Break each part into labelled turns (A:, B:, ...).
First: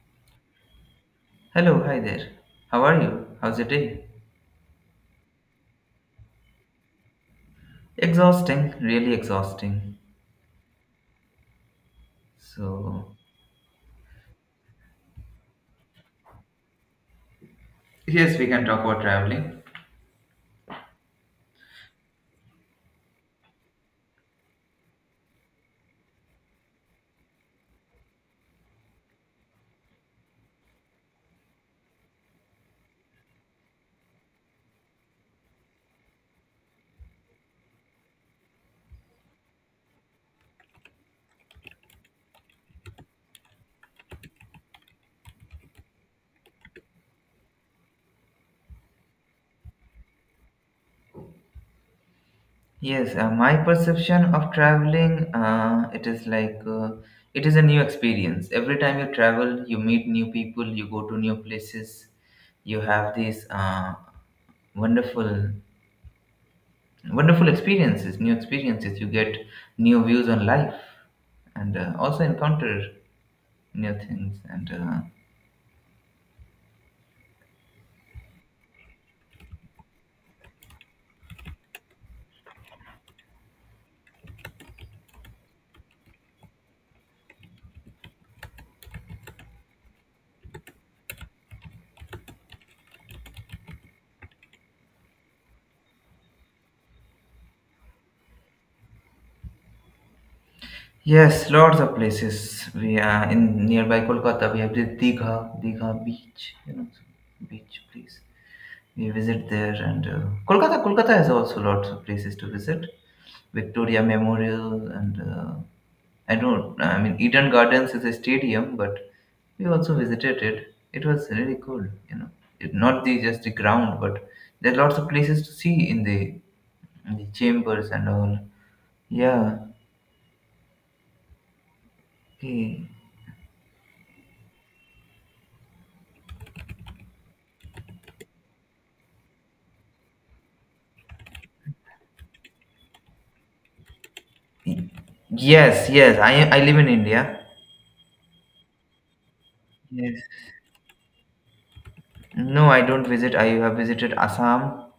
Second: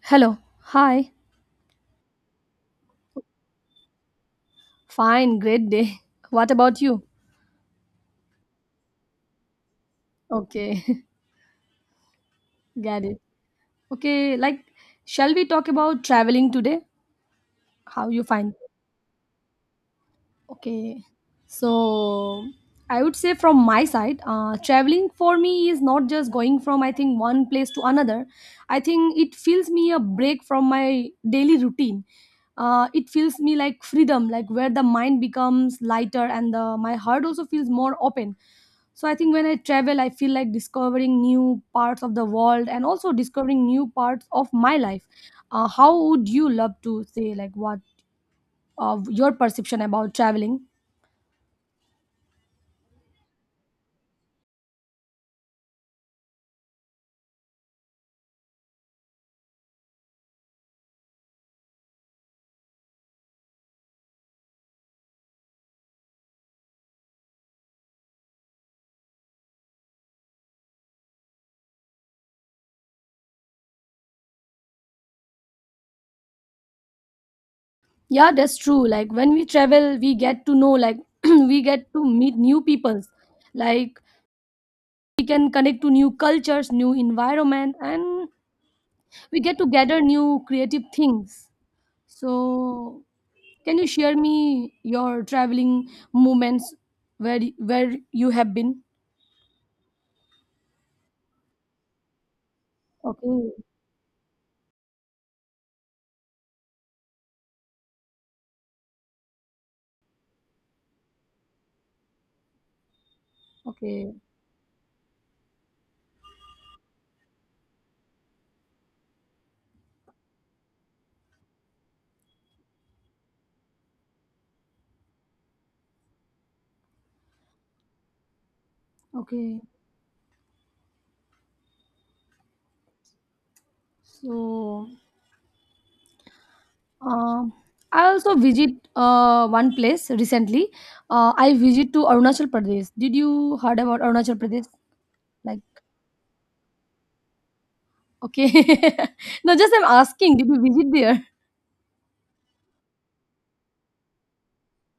A: Hello. Hi.
B: Hello, hi there. How are you? How's your day?
A: Fine. Great day. What about you?
B: Exhausting, really exhausting.
A: Okay. Got
B: So,
A: it. Okay. Like, shall we talk about traveling today? How you
B: yes, we
A: find?
B: can talk about traveling.
A: Okay, so I would say from my side, traveling for me is not just going from I think one place to another. I think it feels me a break from my daily routine. It feels me like freedom, like where the mind becomes lighter and the my heart also feels more open. So I think when I travel, I feel like discovering new parts of the world and also discovering new parts of my life. How would you love to say like what of your perception about traveling?
B: Yes, my perception of traveling, it is like it is a new experience. Every time you travel, you meet new people, you go to new places, you have these wonderful, wonderful experiences, new experiences. You get new views on life, and also encounter new things and.
A: Yeah, that's true. Like when we travel, we get to know, like we get to meet new peoples. Like we can connect to new cultures, new environment, and we get to gather new creative things. So, can you share me your traveling moments where you have been?
B: Yes, lots of places. We are
A: Okay,
B: in nearby Kolkata. We have the Digha Beach, so beach place. We visit there, and Kolkata has also lots of places to visit. Victoria
A: okay,
B: Memorial, and I don't, I mean, Eden Gardens is a stadium, but we also visited it. It was really cool, you know. Not the just the ground, but there are lots of places to see in the chambers and all. Yeah.
A: okay.
B: Okay.
A: So, um, I also visit one place recently. I visit to Arunachal Pradesh. Did you heard about Arunachal Pradesh? Like,
B: Yes, yes. I live in India.
A: okay. No, just I'm
B: Yes.
A: asking, did you visit there?
B: No, I don't visit. I have visited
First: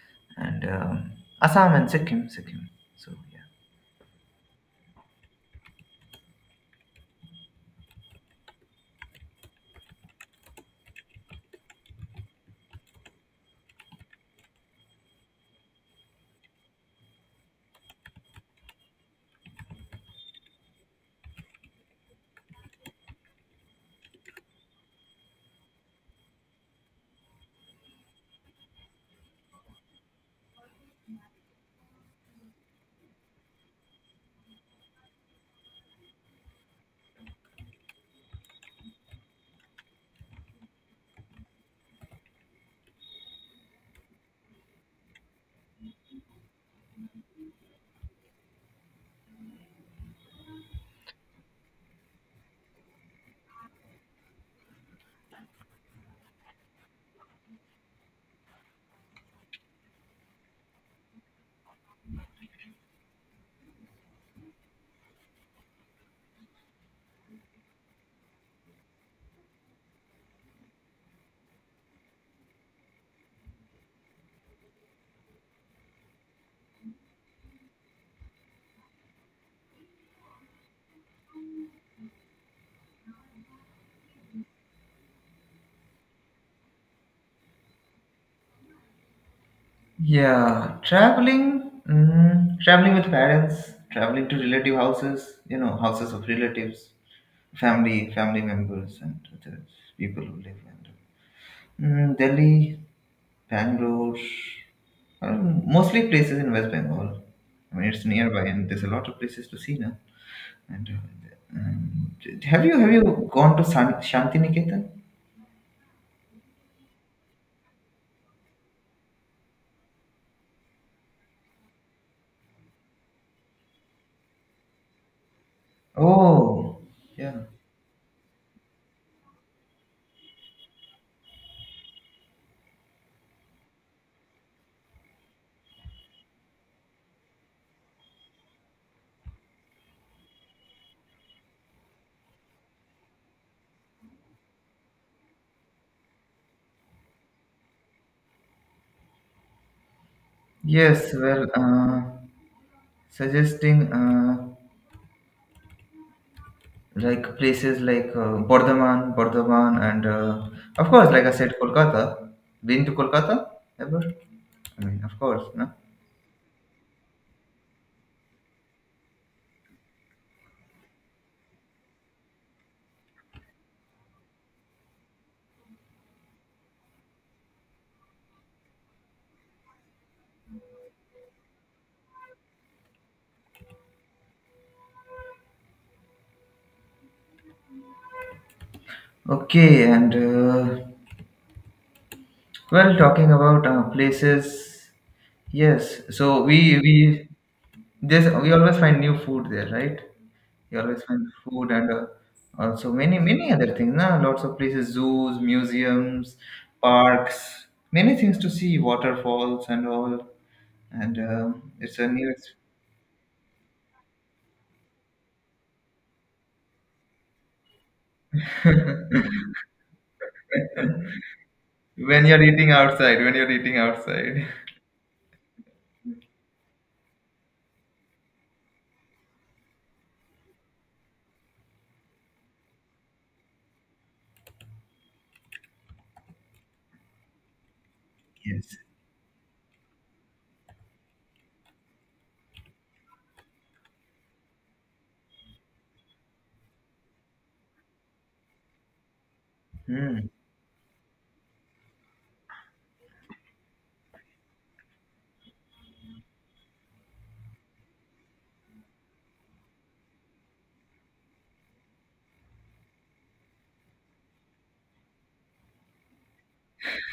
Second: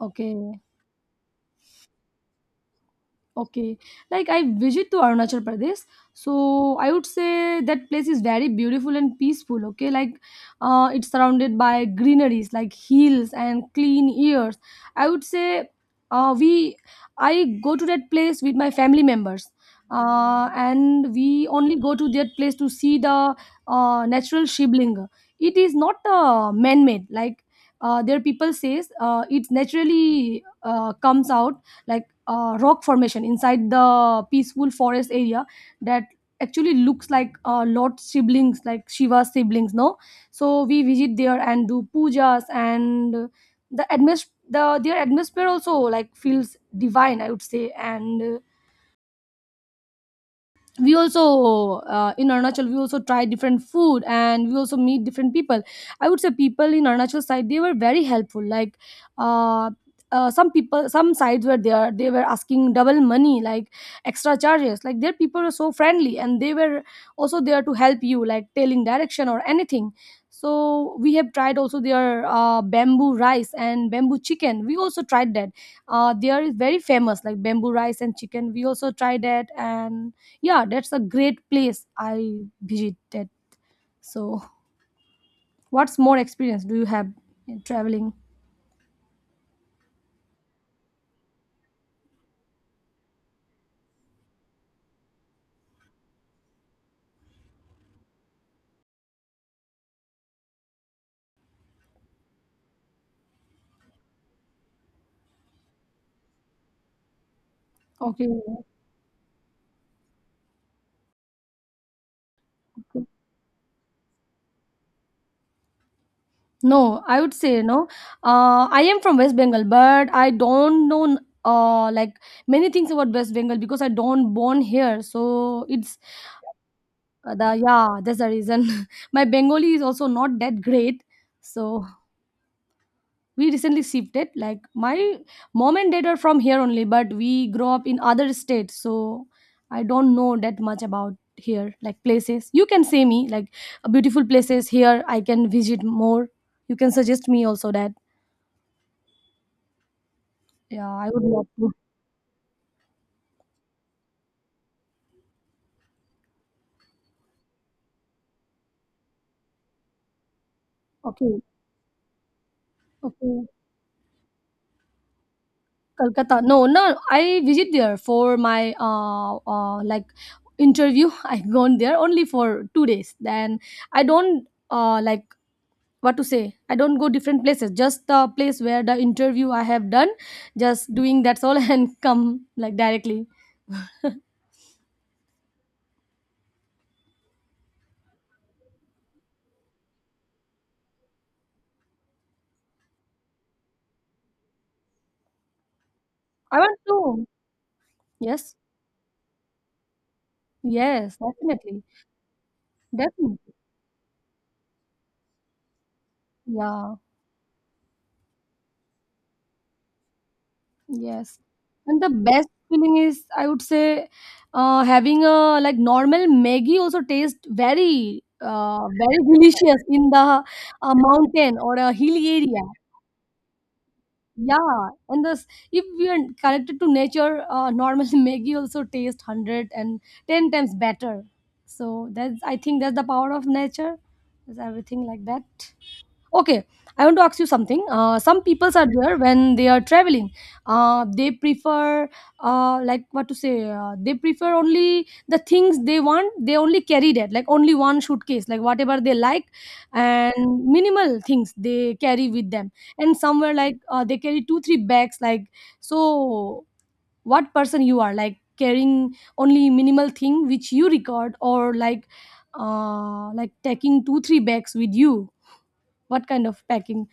A: Okay.
B: and um, Assam and Sikkim. So yeah.
A: Okay, like I visit to Arunachal Pradesh, so I would say that place is very beautiful and peaceful. Okay, like it's surrounded by greeneries, like hills and clean airs. I would say we I go to that place with my family members, and we only go to that place to see the natural shibling. It is not man-made, like their people says it naturally comes out like rock formation inside the peaceful forest area that actually looks like lot siblings like shiva's siblings no, so we visit there and do pujas, and the their atmosphere also like feels divine, I would say. And we also in Arunachal we also try different food and we also meet different people. I would say people in Arunachal side they were very helpful. Like uh, some people some sides were there they were asking double money like extra charges. Like their people were so friendly, and they were also there to help you like telling direction or anything. So we have tried also their bamboo rice and bamboo chicken. We also tried that. There is very famous like bamboo rice and chicken. We also tried that. And yeah, that's a great place I visited. So, what's more experience do you have in traveling?
B: Yeah, traveling, traveling with parents, traveling to relative houses. You know, houses of relatives, family, family members, and other people who live in Delhi, Bangalore, mostly places in West Bengal. I mean, it's
A: Okay.
B: nearby, and there's a lot of places to see now. And, have you have
A: Okay.
B: you gone to Shantiniketan?
A: No, I would say no. I am from West Bengal, but I don't know uh like many things about West Bengal because I don't born here. So it's
B: Oh, yeah.
A: the yeah, that's the reason. My Bengali is also not that great. So we recently shifted. Like my mom and dad are from here only, but we grow up in other states, so I don't know that much about here. Like places, you can say me like beautiful places here I can visit more. You can suggest me also that. Yeah, I
B: Yes,
A: would
B: well,
A: love to.
B: suggesting like places like Bardhaman, and of course, like I
A: Okay,
B: said, Kolkata. Been to Kolkata
A: okay.
B: ever? I mean, of course, no.
A: Calcutta, no, no. I visit there for my interview. I gone there only for 2 days, then I don't what to say, I don't go different places, just the place where the interview I have done, just doing, that's all. And come like directly.
B: Okay, and well, talking about places, yes. So
A: I want to.
B: we
A: Yes,
B: always find new food there, right? You always
A: yes,
B: find food
A: definitely.
B: and also many
A: Definitely,
B: other things. Na? Lots of places, zoos, museums,
A: yeah.
B: parks, many things to see, waterfalls and all. And
A: Yes.
B: it's
A: And
B: a
A: the
B: new
A: best
B: ex-
A: feeling is, I would say, having a like normal Maggie also tastes very very delicious in the mountain or a
B: when
A: hilly
B: you're
A: area.
B: eating outside. When you're eating outside.
A: Yeah, and this if we are connected to nature, normally Maggie also tastes 110 times better. So that's, I think that's the power of nature, is everything like that. Okay, I want to ask you something. Some peoples
B: Yes.
A: are there when they are traveling. Uh, they prefer, like what to say, they prefer only the things they want. They only carry that, like only one suitcase, like whatever they like,
B: Hmm.
A: and minimal things they carry with them. And somewhere like they carry two, three bags. Like so, what person you are, like carrying only minimal thing which you record, or like taking two, three bags with you. What kind of packing?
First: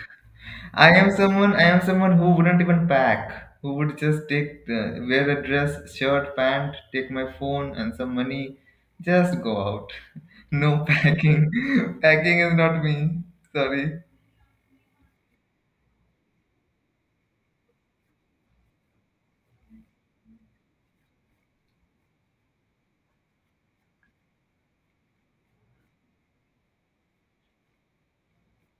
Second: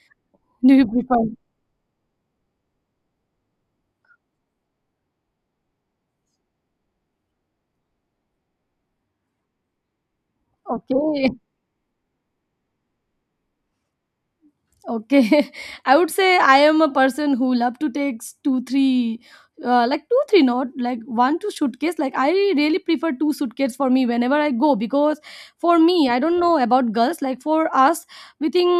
B: I
A: N'oublie
B: am
A: pas,
B: someone. I am someone who wouldn't even pack. Who would just take wear a dress, shirt, pant, take my phone and some money, just go out. No
A: OK.
B: packing. Packing is not me. Sorry.
A: Okay. I would say I am a person who love to take two, three, two, three, not like one, two suitcase. Like I really prefer two suitcase for me whenever I go, because for me, I don't know about girls. Like for us, we think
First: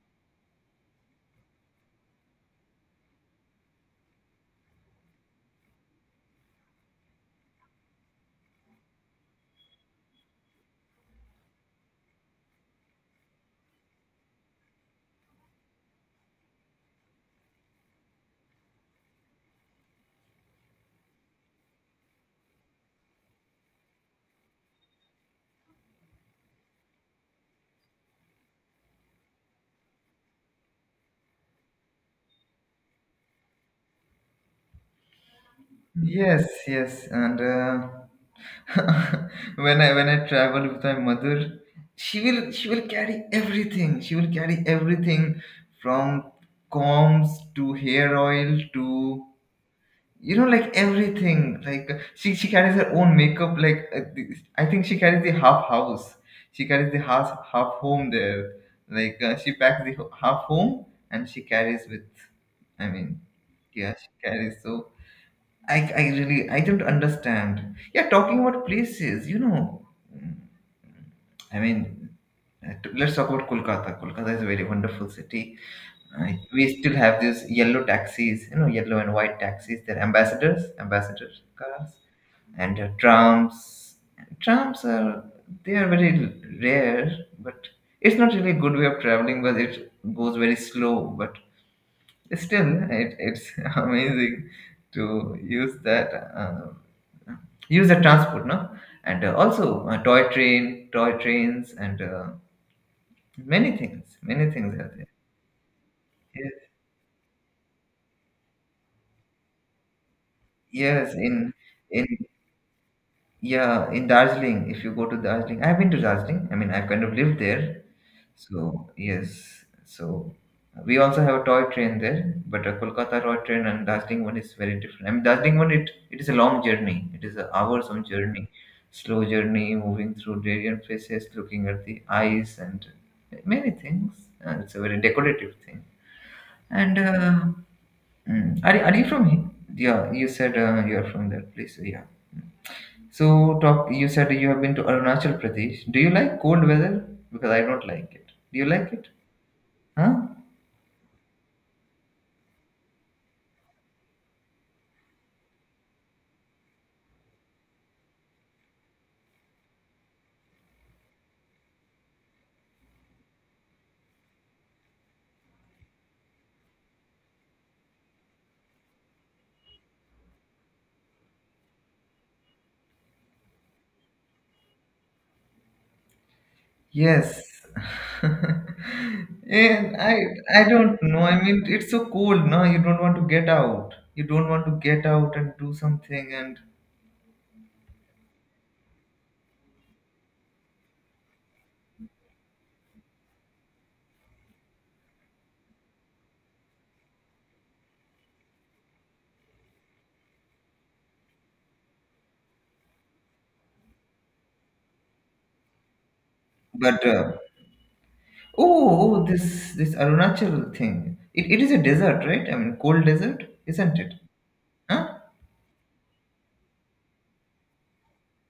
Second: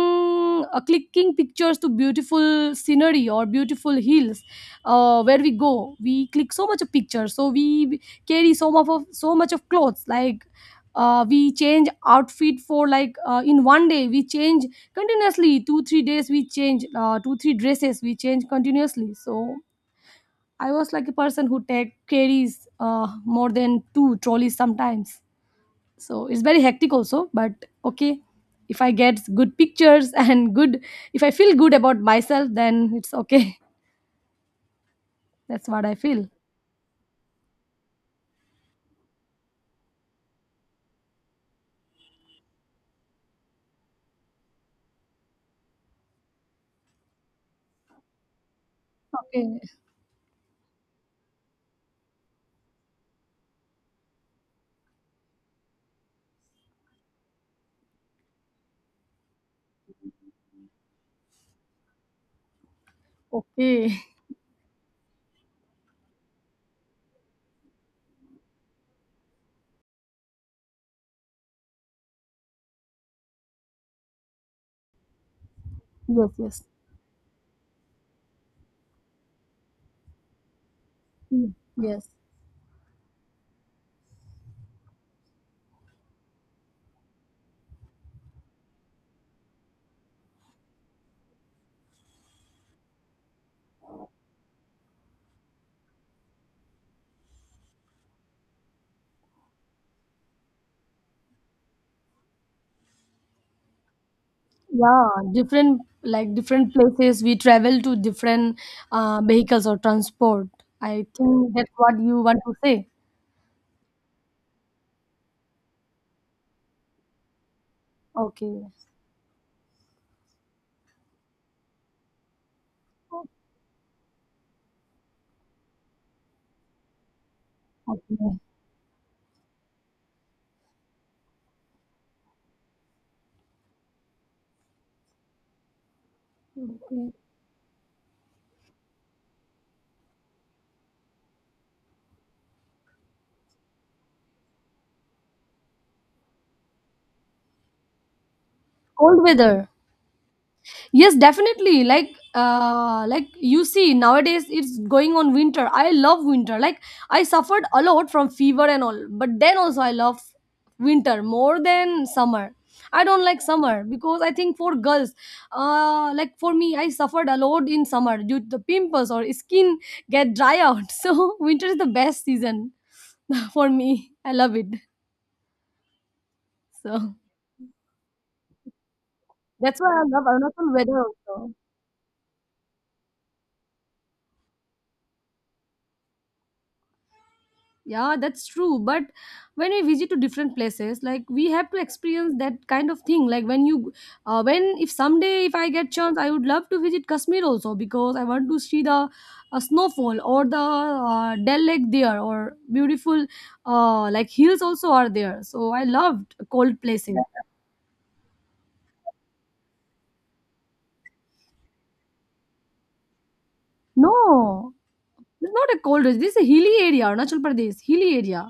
A: clicking pictures to beautiful scenery or beautiful hills, where we go, we click so much of pictures. So we carry so much of clothes. Like we change outfit for like in one day we change continuously, 2 3 days we change 2 3 dresses we change continuously. So I was like a person who take carries more than two trolleys sometimes. So it's very hectic also, but okay, if I get good pictures and good, if I feel good about myself, then it's okay. That's what I feel.
B: Yes, yes, and when I travel with my mother, she will carry everything. She will carry everything from combs to hair oil to
A: Okay,
B: like everything. Like she carries her own makeup. Like I think she carries the half house. She carries the half home there. Like she packs the half home and she carries with. I mean,
A: okay.
B: yeah, she carries so. I really I don't understand. Yeah, talking about places, mm, I mean, let's talk about Kolkata. Kolkata is a very wonderful city.
A: Yes, yes.
B: We still have these yellow taxis, yellow and white taxis. They're ambassador
A: Mm,
B: cars,
A: yes.
B: and trams. Trams are they are very rare, but it's not really a good way of traveling. But it goes very slow, but still, it's amazing to um, use the transport, no? And also toy trains, and many things are there.
A: Yeah, different, like
B: Yes,
A: different places we travel to different vehicles or transport. I
B: yes,
A: think that's what
B: in
A: you want to say.
B: yeah, in Darjeeling, if you go to Darjeeling, I've been to Darjeeling. I mean, I've kind of lived there.
A: Okay.
B: So yes, so we also have a toy train there, but a Kolkata toy train and Darjeeling one is very different. I mean, Darjeeling one it is a long journey. It is an hours long
A: Okay.
B: journey, slow journey, moving through different places, looking at the eyes and many things. And it's a very decorative thing. And
A: Okay.
B: are you from here? Yeah, you said you are from that place. So yeah. So talk. You said you have been to Arunachal Pradesh. Do you like cold weather? Because I don't like it. Do you like it?
A: Cold weather.
B: Huh?
A: Yes, definitely. Like you see, nowadays it's going on winter. I love winter. Like, I suffered a lot from fever and all, but then also I love winter more than summer. I don't like summer because I think for girls, like for me, I suffered a lot in summer due to the pimples or skin get dry out. So winter is the best season for me. I love it. So
B: Yes.
A: that's why
B: And
A: I
B: I
A: love
B: I
A: Arunachal
B: don't
A: weather
B: know. I
A: also.
B: mean, it's so cold, no? You don't want to get out. You don't want to get out and do something and
A: Yeah, that's true. But when we visit to different places, like we have to experience that kind of thing. When if someday if I get chance, I would love to visit Kashmir also because I want to see the snowfall or the Dal Lake there or beautiful like hills also are there. So I loved cold
B: but
A: places.
B: oh, oh this this Arunachal thing. It is a desert, right? I mean, cold desert, isn't it?
A: No,
B: Huh?
A: it's not a cold. This is a hilly area, Arunachal Pradesh, hilly area.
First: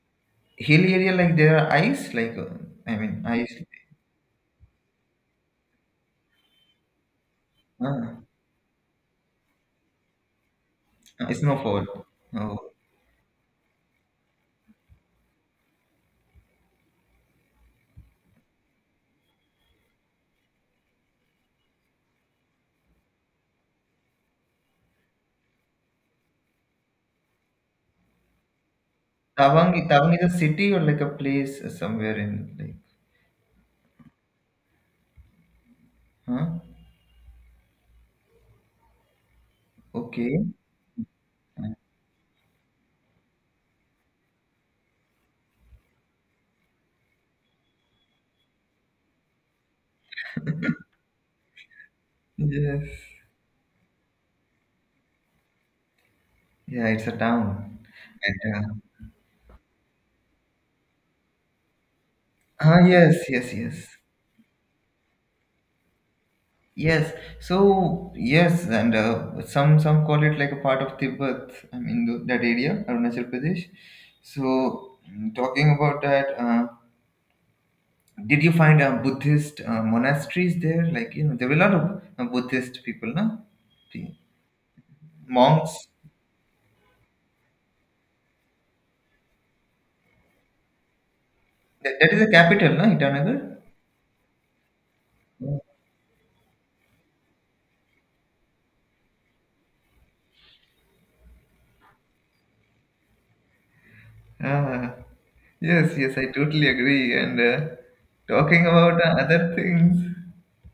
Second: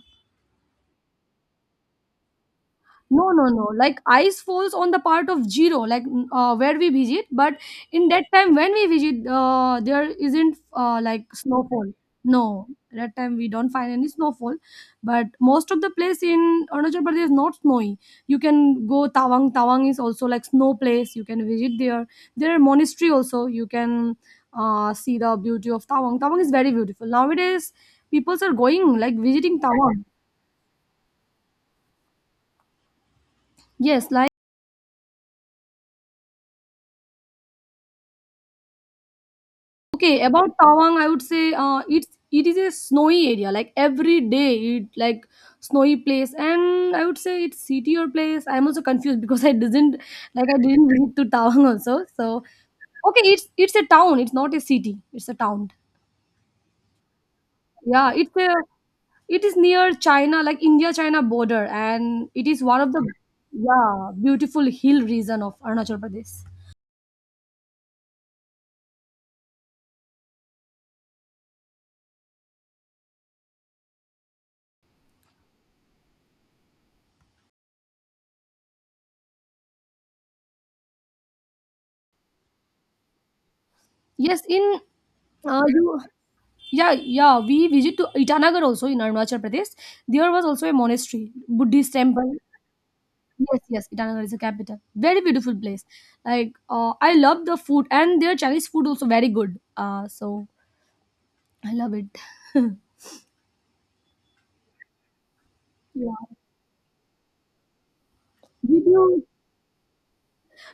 B: Hilly area like there are ice, like I mean,
A: No, no,
B: ice.
A: no. Like ice falls on the part of zero, like where we visit. But in
B: Uh,
A: that time when we visit, there isn't like
B: snowfall.
A: snowfall.
B: Oh,
A: No, that time we don't find any snowfall. But most of the place in Arunachal Pradesh is not snowy. You can go Tawang. Tawang is also like snow place. You can visit there. There are monastery also. You can see the beauty of Tawang. Tawang is very beautiful. Nowadays, people are going like visiting
B: Tawang
A: Tawang.
B: Tawang is a city or like a place somewhere in like,
A: Yes, like.
B: huh?
A: Okay,
B: Okay.
A: about Tawang, I would say it is a snowy area. Like every day, it like snowy place, and I would say it's city or place. I'm also confused because I didn't visit to Tawang also. So
B: Yes.
A: okay, it's a town. It's not a city. It's a town.
B: Yeah, it's a town.
A: Yeah, it's a
B: And,
A: it is near China, like India China border, and it is one of the
B: yes, yes, yes,
A: yeah beautiful hill region of Arunachal Pradesh.
B: yes. So yes, and some call it like a part of Tibet. I mean that area, Arunachal Pradesh. So talking about that, did you find Buddhist monasteries there? Like you know, there were a lot of Buddhist people, no? The
A: Yes, in
B: monks.
A: you Yeah, yeah. We visit to Itanagar also in Arunachal Pradesh. There was also a monastery, Buddhist
B: That is the
A: temple.
B: capital, no? Itanagar.
A: Yes, yes. Itanagar is the capital. Very beautiful place. Like I love the food and their Chinese food also very good. So I love it.
B: Ah, yes,
A: Yeah.
B: yes, I totally agree. And talking
A: Did
B: about
A: you,
B: other things.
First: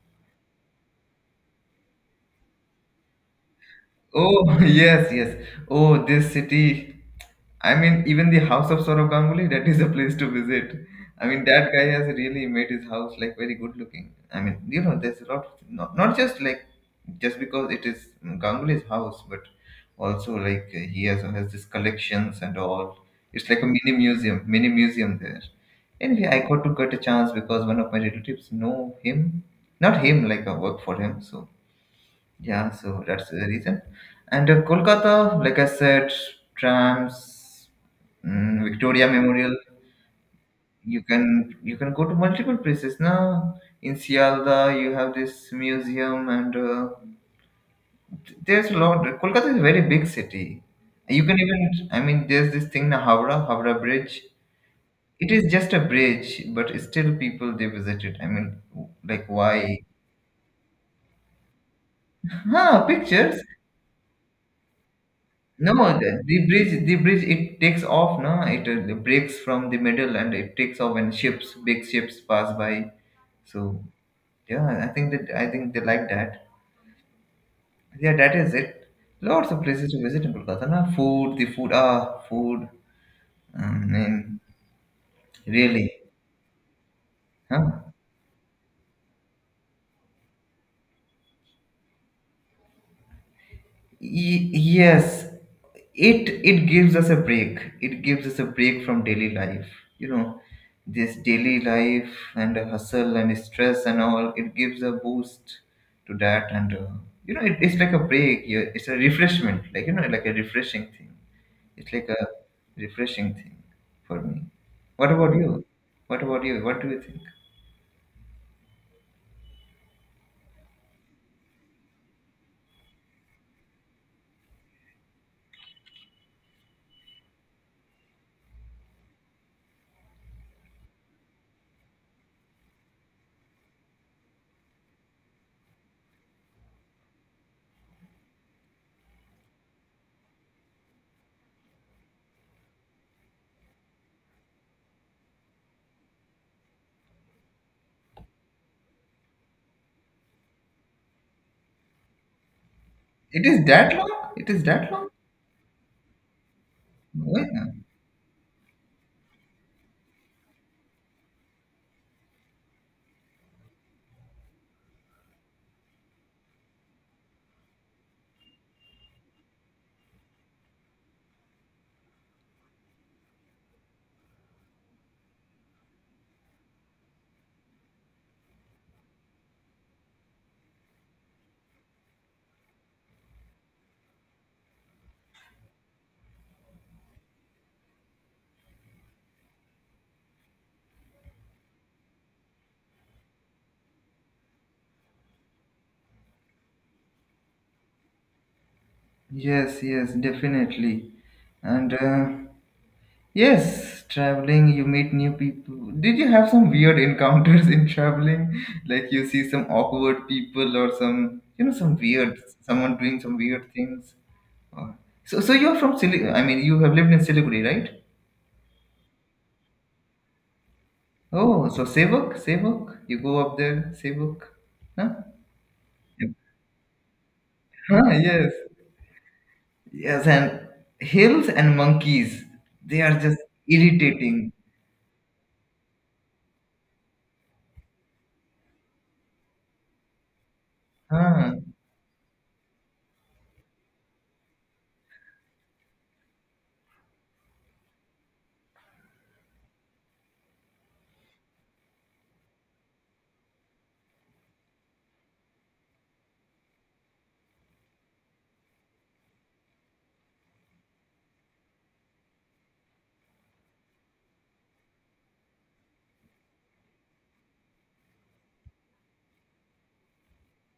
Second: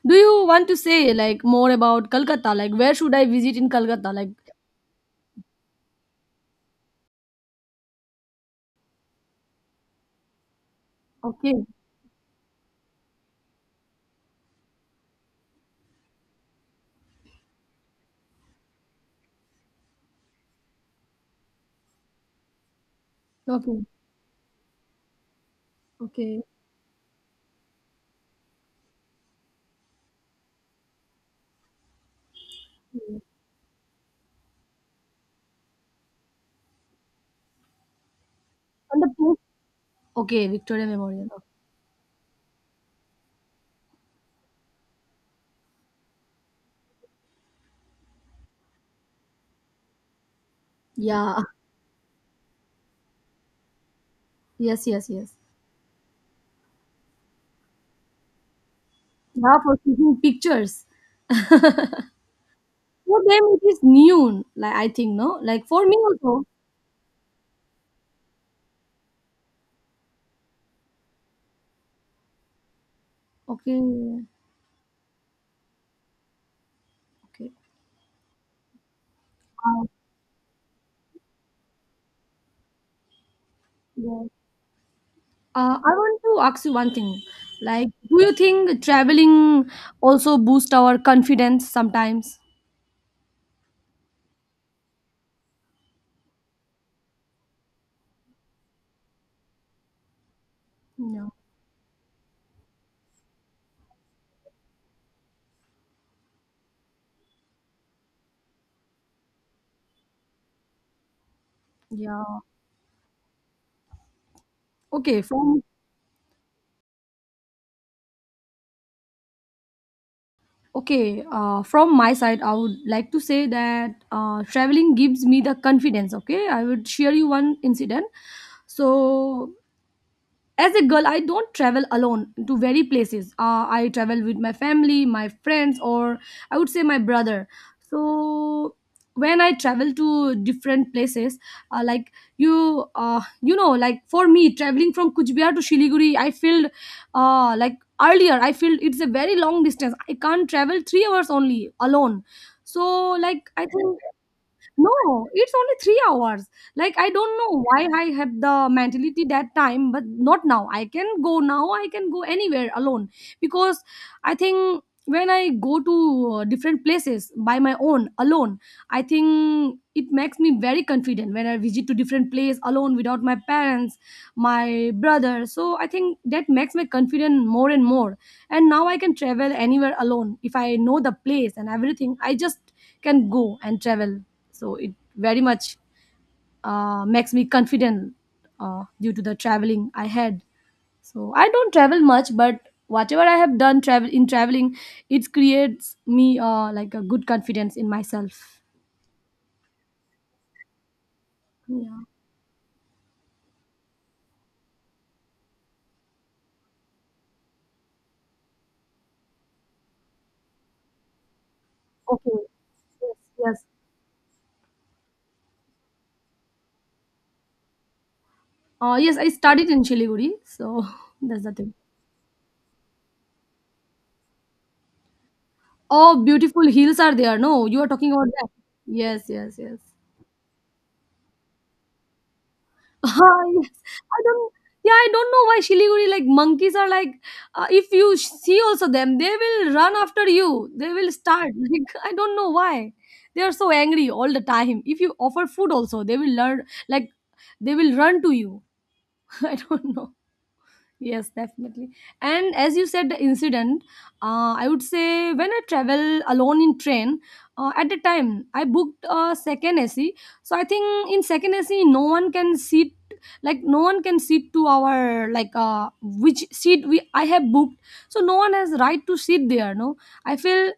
A: do you want to say like more about Kolkata? Like where should I visit in Kolkata? Like
B: Oh, yes, yes. Oh, this city. I mean, even the house of Saurabh Ganguly, that is a place to visit. I mean,
A: okay,
B: that guy has really made his house like very good looking. I mean, there's a lot, not just because it is Ganguly's house, but also like he also has these collections and all. It's like a
A: okay,
B: mini museum there. Anyway, I
A: okay. Okay.
B: got to get a chance because one of my relatives know him, not him, like I work for him, so yeah, so that's the reason. And Kolkata, like I said, trams,
A: And
B: Victoria
A: the place?
B: Memorial.
A: Okay, Victoria
B: You
A: Memorial.
B: can you can go to multiple places now. In Sialda, you have this museum, and there's a lot. Kolkata is a very big city. You can
A: Yeah.
B: even, I mean, there's this thing, na Howrah Bridge.
A: Yes, yes,
B: It
A: yes.
B: is just a bridge, but still people they visit it. I mean, like
A: Yeah, for
B: why?
A: taking pictures.
B: Huh,
A: For
B: pictures.
A: them it is noon, like I think, no? Like
B: No,
A: for me
B: the,
A: also.
B: the bridge, the bridge, it takes off, no? It breaks from the middle and it takes off when ships, big ships pass by.
A: Okay.
B: So yeah, I think that I think they like that.
A: Okay.
B: Yeah, that is it. Lots of
A: Uh,
B: places to visit in Kolkata, na? Food, the food, food. I
A: yeah.
B: mean,
A: I
B: really,
A: want to ask you one thing.
B: huh?
A: Like, do you think traveling also boost our confidence sometimes?
B: Yes, it gives us a break. It gives us a break from daily life. You know, this
A: Yeah.
B: daily life and the hustle and stress and all. It gives a boost to that, and it's like a break. It's a refreshment, like a refreshing thing. It's like a
A: Yeah.
B: refreshing thing for me. What
A: Okay,
B: about
A: from
B: you? What about you? What do you think?
A: okay, from my side, I would like to say that traveling gives me the confidence. Okay, I would share you one incident. So as a girl I don't travel alone to very places. I travel with my family, my friends, or I would say my brother. So when I travel to different places, uh, like you uh, you know, like for me traveling from Kuchbihar to Shiliguri, I feel like earlier I feel it's a very long distance. I can't travel 3 hours only alone. So
B: It
A: like
B: is
A: I
B: that
A: think
B: long? It is that long?
A: no, it's only 3 hours. Like I don't know
B: Yeah.
A: why I have the mentality that time, but not now. I can go now. I can go anywhere alone because I think when I go to different places by my own alone, I think it makes me very confident when I visit to different place alone without my parents, my brother. So I think that makes me confident more and more, and now I can travel anywhere alone. If I know the place and everything, I just can go and travel. So it very much makes me confident due to the traveling I had. So I don't travel much, but whatever I have done travel in traveling, it creates me like a good confidence in myself.
B: Yes, yes, definitely. And
A: Yeah.
B: yes, traveling, you meet new people. Did you have some weird encounters in traveling? Like you see some awkward people or some
A: Okay.
B: weird, someone
A: Yes,
B: doing some
A: yes.
B: weird things. Or- So, you're from Siliguri, I mean, you have lived in Siliguri, right?
A: Yes, I studied in Shiliguri, so that's the
B: Oh,
A: thing.
B: so Sevak, you go up there, Sevak, huh?
A: Oh,
B: Yep.
A: beautiful hills are there, no? You are
B: Huh,
A: talking about that.
B: yes,
A: Yes, yes, yes.
B: yes, and hills and monkeys, they are just
A: Ah, yes. I
B: irritating.
A: don't. Yeah, I don't know why Shiliguri like monkeys are like. If you see also them, they will run after you. They will start.
B: Huh,
A: Like I don't know why they are so angry all the time. If you offer food also, they will learn like they will run to you. I don't know. Yes, definitely. And as you said, the incident, I would say when I travel alone in train, at the time I booked a second AC. So I think in second AC, no one can sit, like no one can sit to our like which seat we I have booked. So no one has right to sit there. No, I feel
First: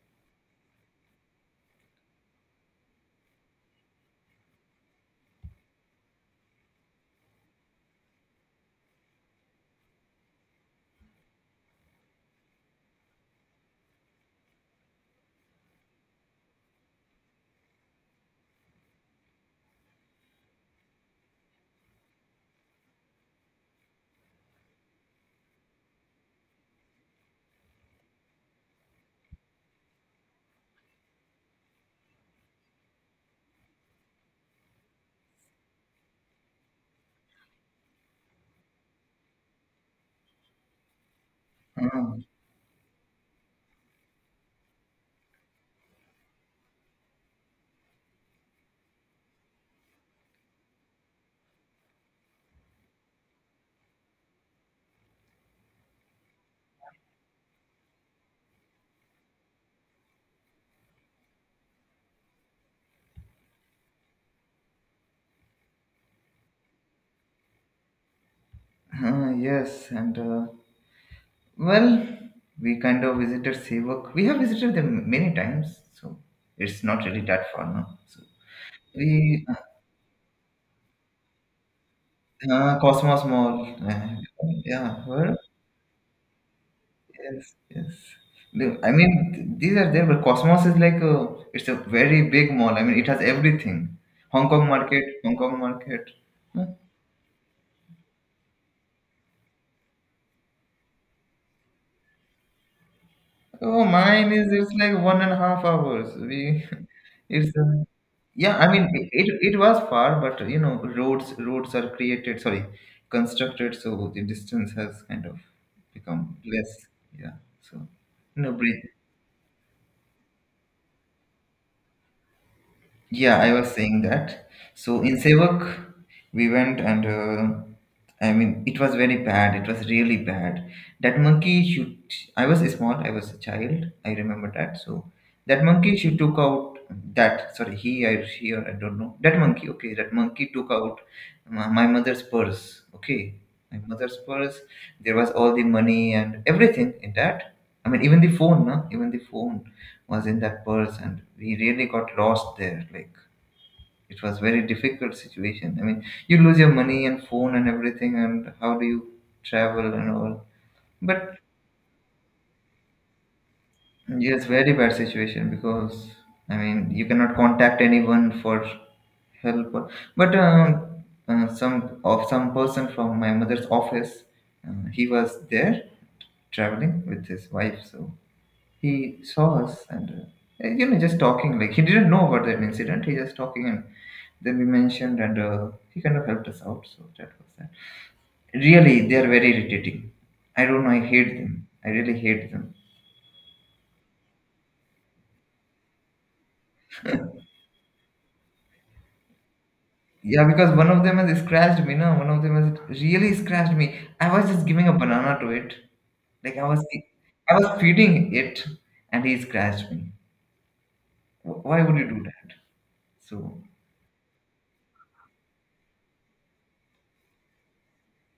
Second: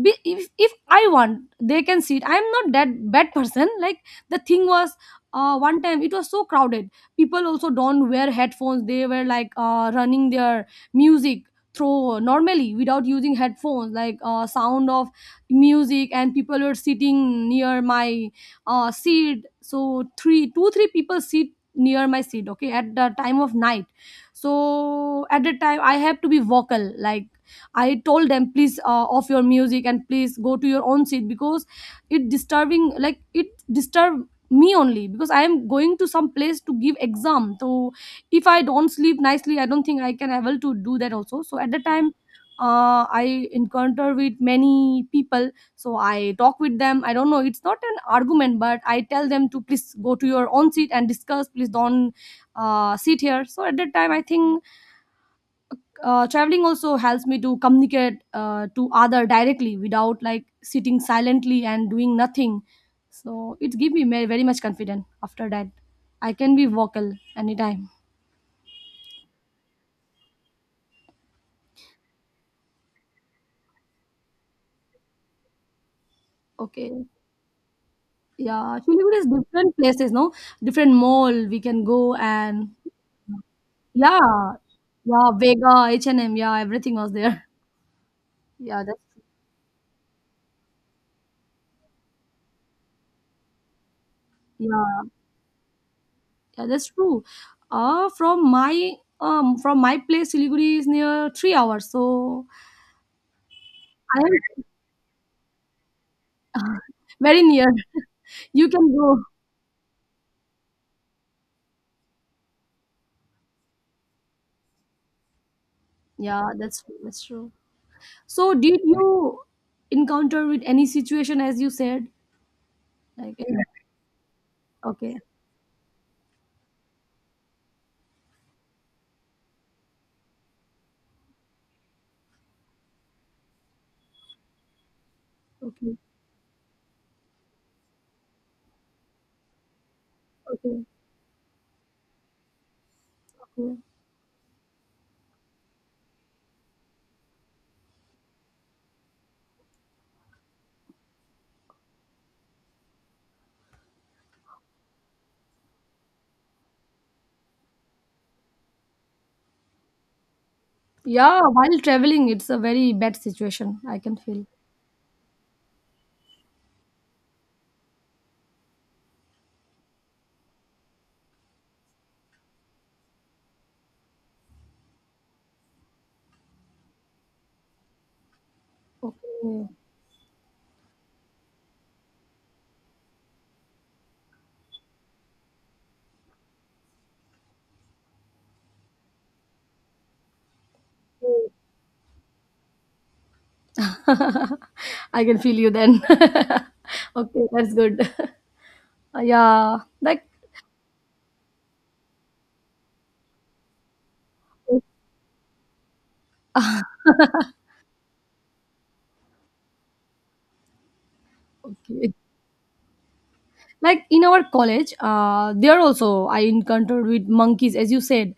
A: if I want they can sit. I'm not that bad person. Like the thing was, one time it was so crowded. People also don't wear headphones. They were like running their music through normally without using headphones, like sound of music, and people were sitting near my seat. So three two three people sit near my seat, okay, at the time of night. So at the time I have to be vocal. Like I told them, please off your music and please go to your own seat, because it disturbing, like it disturb me only because I am going to some place to give exam. So if I don't sleep nicely, I don't think I can able to do that also. So at the time.
B: huh,
A: I encounter with many people, so I talk with them. I don't know; it's not an argument, but I tell them to please go to your own seat and discuss. Please don't sit here. So at that time, I think traveling also helps me to communicate to other directly without like sitting silently and doing nothing. So it give me very, very much confidence. After that I can be vocal anytime.
B: huh, yes, and well, we kind of visited Sevok. We have visited them many times, so it's not
A: Okay.
B: really that far now. So
A: Yeah, Shiliguri is
B: we
A: different places, no? Different mall we can go and
B: Cosmos Mall.
A: yeah,
B: Yeah,
A: yeah,
B: well,
A: Vega, H&M, yeah, everything was
B: yes,
A: there.
B: yes.
A: Yeah,
B: I
A: that's
B: mean, these are there, but Cosmos is like a, it's a very big mall. I mean, it has everything. Hong Kong
A: yeah.
B: market, Hong Kong market. Huh?
A: Yeah, that's true. From my from my place Siliguri is near 3 hours, so
B: Oh,
A: I
B: mine is
A: have.
B: it's like 1.5 hours. We,
A: Very
B: it's
A: near.
B: yeah.
A: You
B: I mean,
A: can go.
B: it was far, but roads are created. Sorry, constructed, so the distance has kind of become
A: Yeah, that's
B: less.
A: true, that's
B: Yeah.
A: true.
B: So no
A: So, did
B: breathe.
A: you encounter with any situation as you said? Like,
B: Yeah, I
A: any- Yeah.
B: was saying that. So in
A: Okay,
B: Sevak, we went and I mean, it was very bad. It was really bad. That monkey, she, I was small. I was a child. I remember that. So that monkey,
A: okay,
B: she took out that. Sorry, he, I, she, or I don't know. That monkey. Okay, that monkey took
A: okay,
B: out my mother's purse. Okay,
A: okay.
B: my mother's purse. There was all the money and everything in that. I mean, even the phone, no? Even the phone was in that purse and we really got lost there. Like it was very difficult situation. I mean, you lose your money and phone and everything, and how do you travel and all? But
A: Yeah, while traveling, it's a very bad situation. I can
B: yes,
A: feel.
B: very bad situation because I mean you cannot contact anyone for help or- but some person from my mother's office he was there traveling with his wife, so he saw
A: Okay.
B: us and you know, just talking. Like he didn't know about that incident, he just talking, and then we mentioned and he kind of helped us out, so that was that. Really, they are very irritating. I don't know, I hate them, I really hate them.
A: I can feel you then. Okay, that's good. Yeah, like
B: Yeah, because one of them has scratched me. No, one of them has really scratched me. I was just giving a banana to it. like i was I was feeding it and he scratched me. Why would you
A: okay.
B: do that? So
A: Like in our college there also I encountered with monkeys as you said.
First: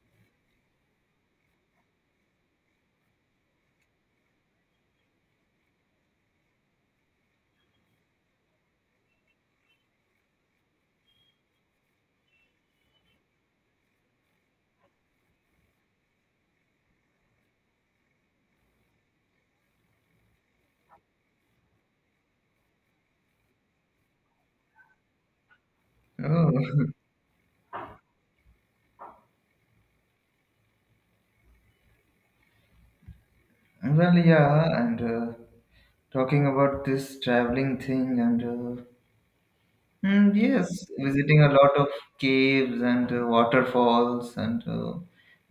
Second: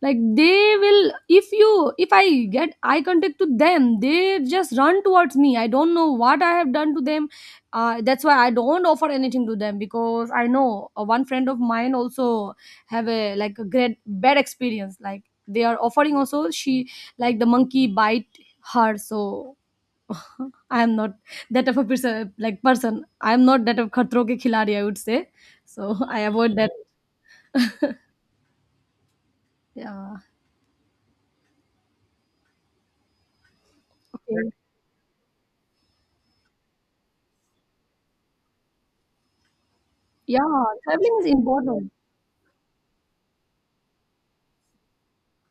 A: Like they will, if you, if I get eye contact to them, they just run towards me. I don't know what I have done to them. That's why I don't offer anything to them, because I know one friend of mine also have a like a great bad experience. Like they are offering also, she like the monkey bite her. So I am not that of a person, like person. I am not that of khatro ke khiladi, I would say. So I
B: oh.
A: avoid that. Yeah.
B: Well,
A: Okay.
B: yeah, and talking about this traveling thing, and
A: Yeah,
B: yes,
A: traveling is
B: visiting a lot of
A: important.
B: caves and waterfalls, and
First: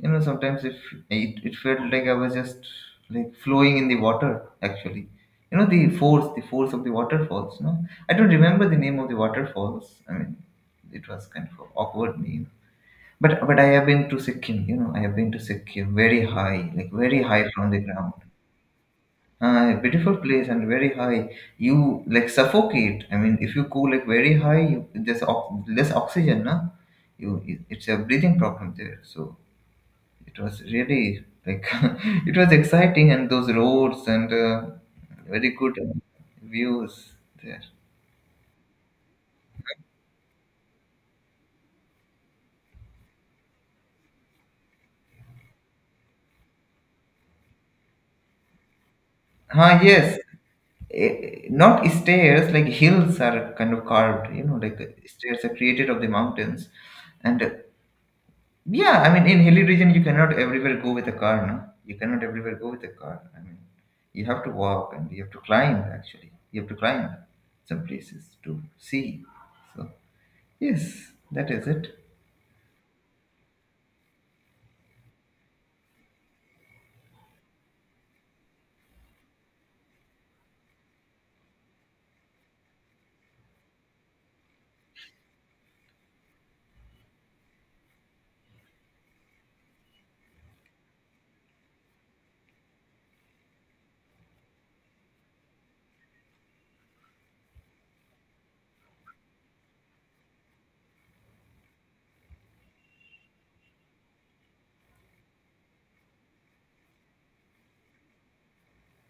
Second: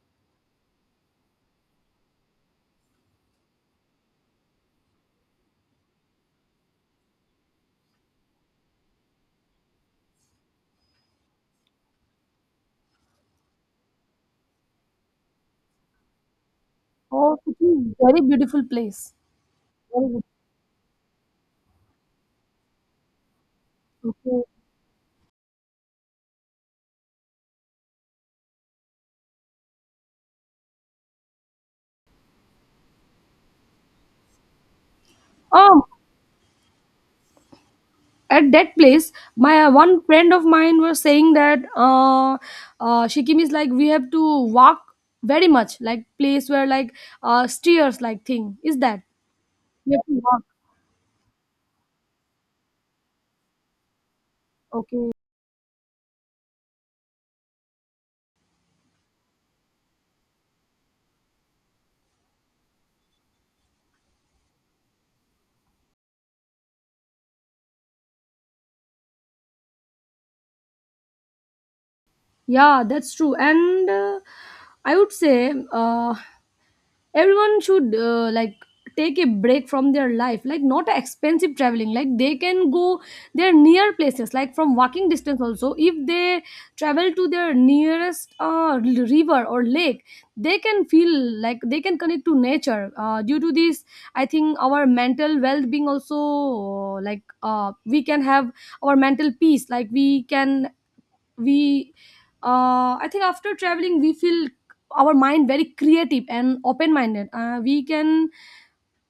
B: you know, sometimes if it felt like I was just like flowing in the water, actually. You know, the force of the waterfalls. No, I don't remember the name of the waterfalls. I mean, it was kind of an awkward name. But I have been to Sikkim. You know, I have been to Sikkim very high, like very
A: Oh,
B: high
A: it
B: from the
A: is
B: ground.
A: very beautiful place. Very
B: Beautiful
A: beautiful.
B: place and very high. You like suffocate. I mean, if you go like very
A: Okay.
B: high, there's less oxygen, na? You it's a breathing problem there. So it was really like it was exciting, and those roads and very good
A: Um,
B: views there.
A: at that place, my one friend of mine was saying that Sikkim is like we have to walk very much, like place where like stairs like thing. Is that?
B: Ah,
A: We have to
B: yes.
A: walk.
B: Eh, not stairs, like hills are kind of carved, you know, like
A: Okay.
B: stairs are created of the mountains. And yeah, I mean, in hilly region, you cannot everywhere go with a car, no? You cannot everywhere go with a car. I mean, you have to walk and you have to climb, actually. You have to climb some places to see. So, yes, that is it.
A: Yeah, that's true. And I would say everyone should like take a break from their life, like not expensive traveling. Like they can go their near places, like from walking distance also. If they travel to their nearest river or lake, they can feel like they can connect to nature. Due to this, I think our mental well-being also, like we can have our mental peace. Like we can we I think after traveling we feel our mind very creative and open minded. We can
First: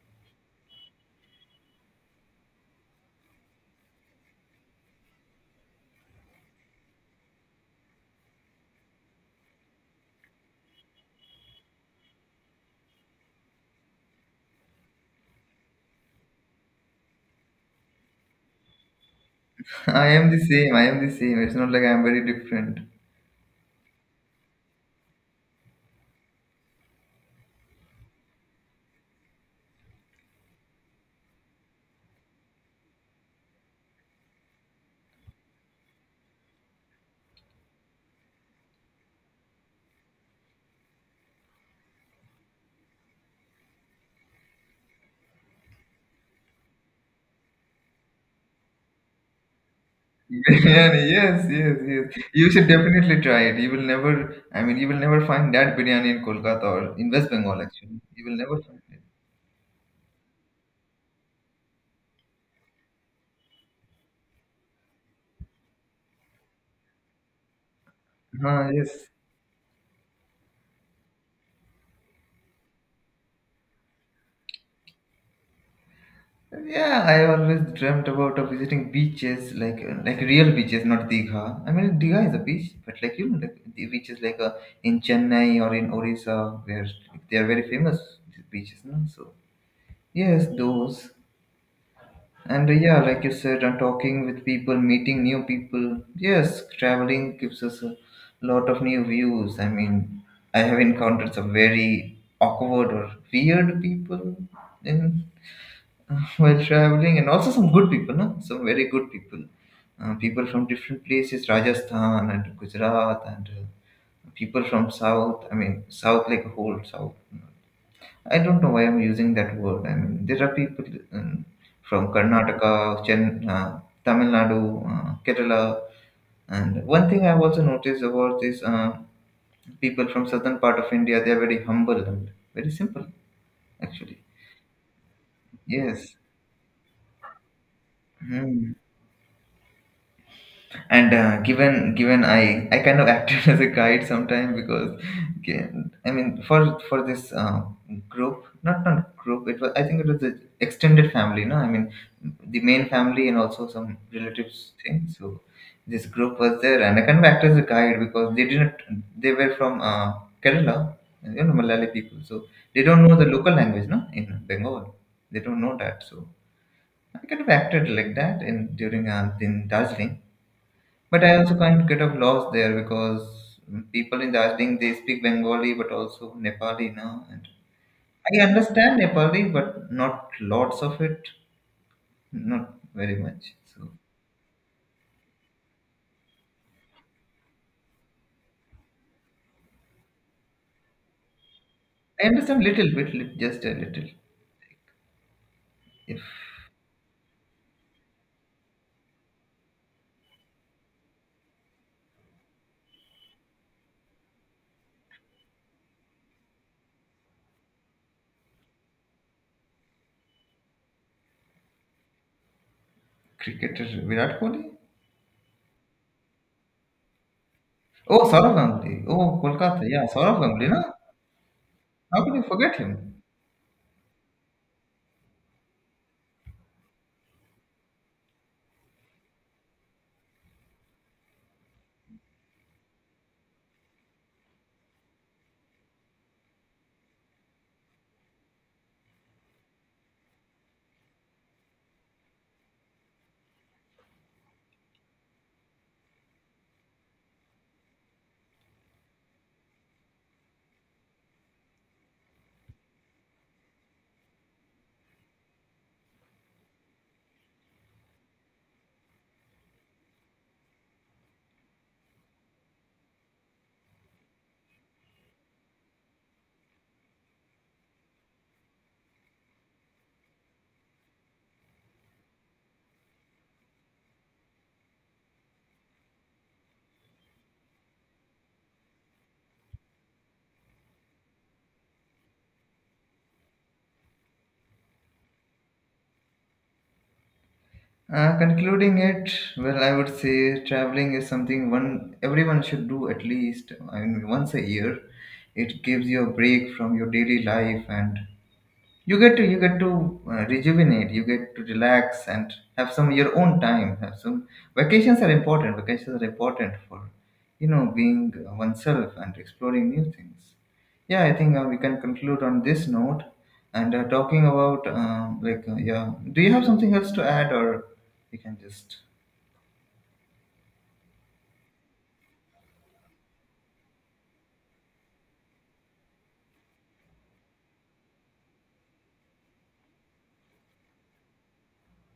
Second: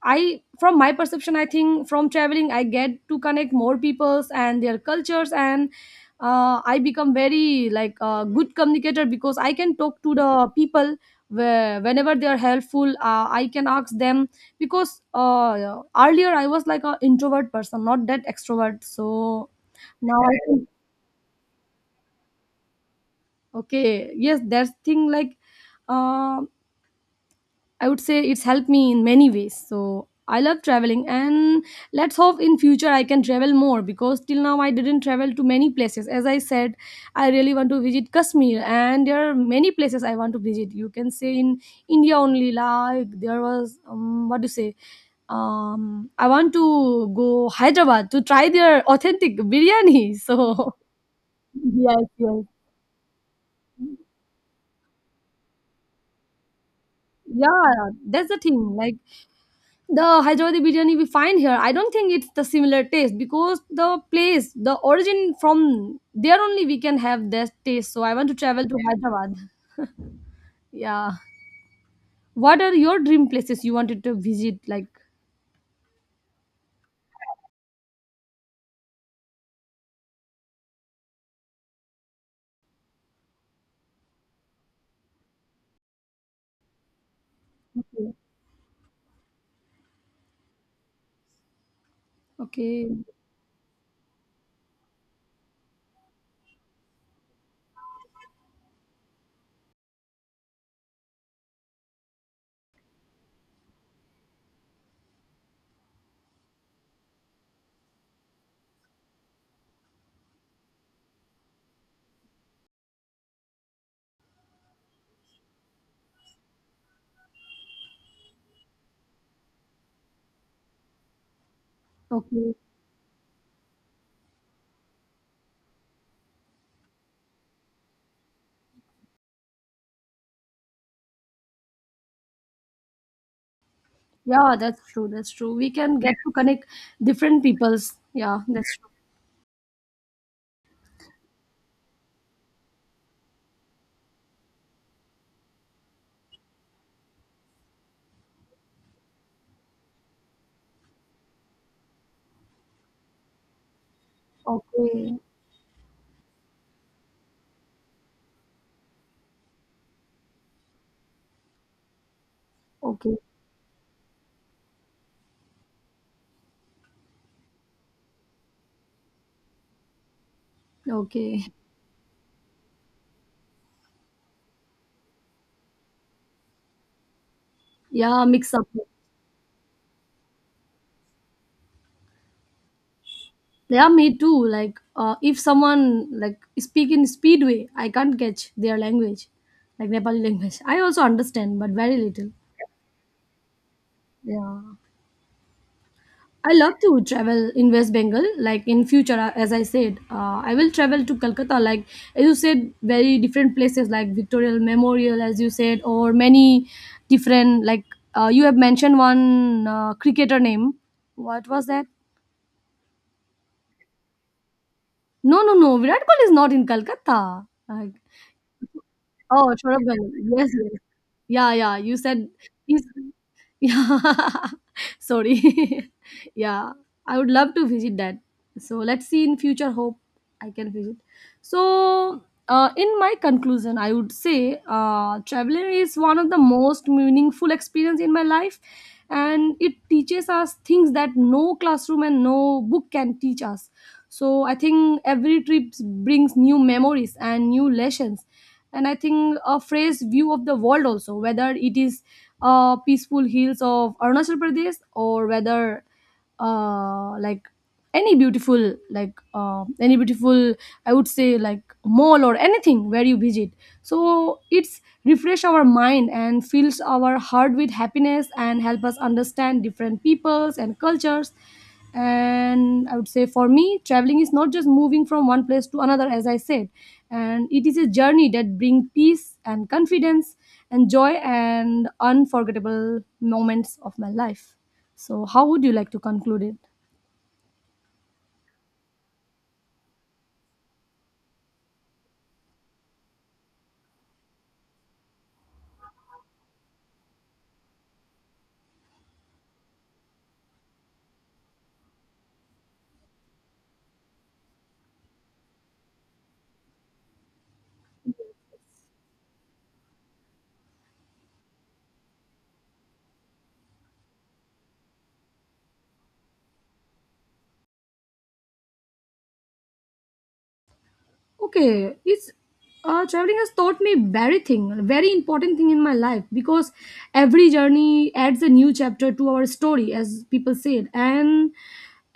A: I From my perception, I think from traveling I get to connect more peoples and their cultures, and I become very like a good communicator because I can talk to the people where, whenever they are helpful, I can ask them, because earlier I was like an introvert person, not that extrovert. So
B: I
A: now
B: am
A: I
B: the
A: think
B: same. I am the same. It's not like I am very different.
A: okay, yes, that's thing. Like uh, I would say it's helped me in many ways. So I love traveling, and let's hope in future I can travel more, because till now I didn't travel to many places. As I said, I really want to visit Kashmir, and there are many places I want to visit. You can say in India only, like there was what do you say? Um, I want to go Hyderabad to try their authentic biryani. So
B: Biryani, yes, yes,
A: yes,
B: yes.
A: yes,
B: You should definitely try it. You will never, I mean, you will never find that biryani in Kolkata or in West Bengal,
A: yeah,
B: actually. You
A: that's
B: will
A: the thing.
B: never find
A: Like
B: it.
A: the Hyderabadi biryani we find here, I don't think it's the similar taste, because the place, the origin from there only we can have that taste. So I want to travel
B: Ah,
A: to
B: yes.
A: Hyderabad. Yeah. What are your dream places you wanted to visit? Like,
B: Yeah, I always dreamt about visiting beaches, like real beaches, not Digha. I mean, Digha is a beach, but like, you know, like the beaches like in Chennai or in Orissa, where they are very famous,
A: okay,
B: these beaches, no? So yes, those. And
A: okay,
B: yeah, like you said, talking with people, meeting new people. Yes, traveling gives us a lot of new views. I mean, I have encountered some very awkward or weird people in while traveling, and also some good people, no? Some very good people. People from different places, Rajasthan and Gujarat, and people from south. I mean, south like a whole south. I don't know why I'm using that word. I mean, there are people um, from
A: okay.
B: Karnataka, Chen, uh, Tamil Nadu, Kerala. And one thing I've also noticed about is people from southern part of India, they are very humble and very simple, actually.
A: Yeah, that's true. That's true. We can
B: Yes.
A: get to connect different peoples. Yeah,
B: Hmm.
A: that's true.
B: And given I kind of acted as a guide sometime because okay, I mean for this group, not group, it was, I think it was the extended family, no? I mean the main family and also some relatives thing.
A: Okay,
B: So this group was there and I kind of acted as a guide because they didn't, they were from Kerala, you know, Malayali people. So they don't know
A: okay,
B: the local language, no, in Bengal, they don't know that. So I kind of acted like that in during in Darjeeling, but I
A: okay.
B: also can't get of lost there because people in Darjeeling, they speak Bengali but also Nepali now. And
A: Yeah,
B: I
A: mix up.
B: understand Nepali but not lots of it, not very much.
A: Yeah,
B: So
A: me too. Like, if someone like speak in speedway, I can't catch their language, like Nepali language. I also understand, but very
B: I
A: little.
B: understand little bit, just a little.
A: Yeah,
B: If
A: I love to travel in West Bengal. Like in future, as I said, I will travel to Calcutta. Like as you said, very different places like Victoria Memorial, as you said, or many different. Like you have mentioned one cricketer name. What was that?
B: cricketer Virat Kohli,
A: No, no, no. Virat Kohli is not in Calcutta. Like
B: oh Saurav Ganguly, oh
A: Oh,
B: Kolkata,
A: Saurabh
B: yeah
A: Ganguly.
B: Saurav
A: Yes,
B: Ganguly,
A: yes.
B: no?
A: Yeah, yeah. You
B: How
A: said
B: could you forget
A: he's.
B: him?
A: Yeah. Sorry. Yeah. I would love to visit that. So let's see in future. Hope I can visit. So, in my conclusion, I would say traveling is one of the most meaningful experience in my life, and it teaches us things that no classroom and no book can teach us. So I think every trip brings new memories and new lessons, and I think a fresh view of the world also, whether it is peaceful hills of Arunachal Pradesh, or whether uh, like any beautiful, I would say, like mall or anything where you visit. So it's refresh our mind and fills our heart with happiness and help us understand different peoples and cultures. And I would say for me traveling is not just moving from one place to another, as I said, and it is a journey that brings peace and confidence and joy and unforgettable moments of my life. So how would you like to conclude it?
B: Concluding it, well, I would say traveling is something one everyone should do at least. I mean, once a year, it gives you a break from your daily life, and you get to rejuvenate, you get to relax and have some your own time, have some, vacations are important, vacations are important for, you know, being oneself and exploring new things. Yeah, I think we can conclude on this note. And talking about like yeah, do you have something else to add, or we can just,
A: Okay, it's traveling has taught me very important thing in my life, because every journey adds a new chapter to our story, as people said. And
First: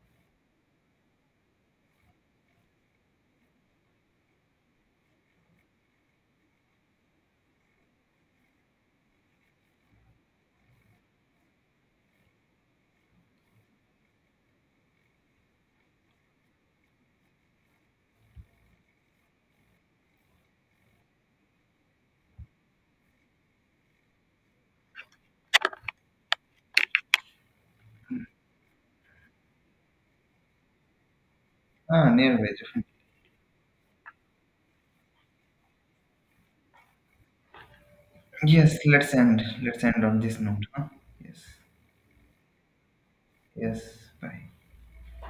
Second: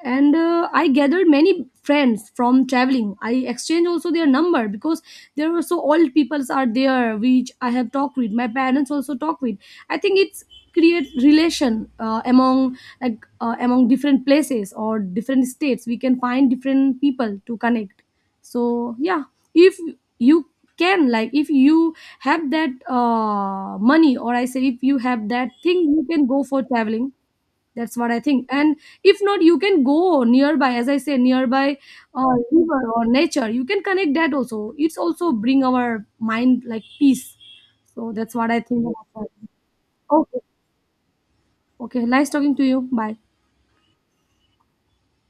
A: I gathered many friends from traveling. I exchanged also their number, because there were so old peoples are there which I have talked with. My parents also talk with. I think it's create relation among like among different places or different states. We can find different people to connect. So yeah, if you can, like if you have that money, or I say if you have that thing, you can go for traveling. That's what I think. And if not, you can go nearby, as I say, nearby
B: ah, nearby,
A: river or nature. You can connect that also. It's also bring our mind like peace. So that's what I
B: yes,
A: think about
B: let's end,
A: that.
B: let's end on this
A: Okay,
B: note, huh? Yes.
A: okay, nice talking to you, bye.
B: Yes. Bye.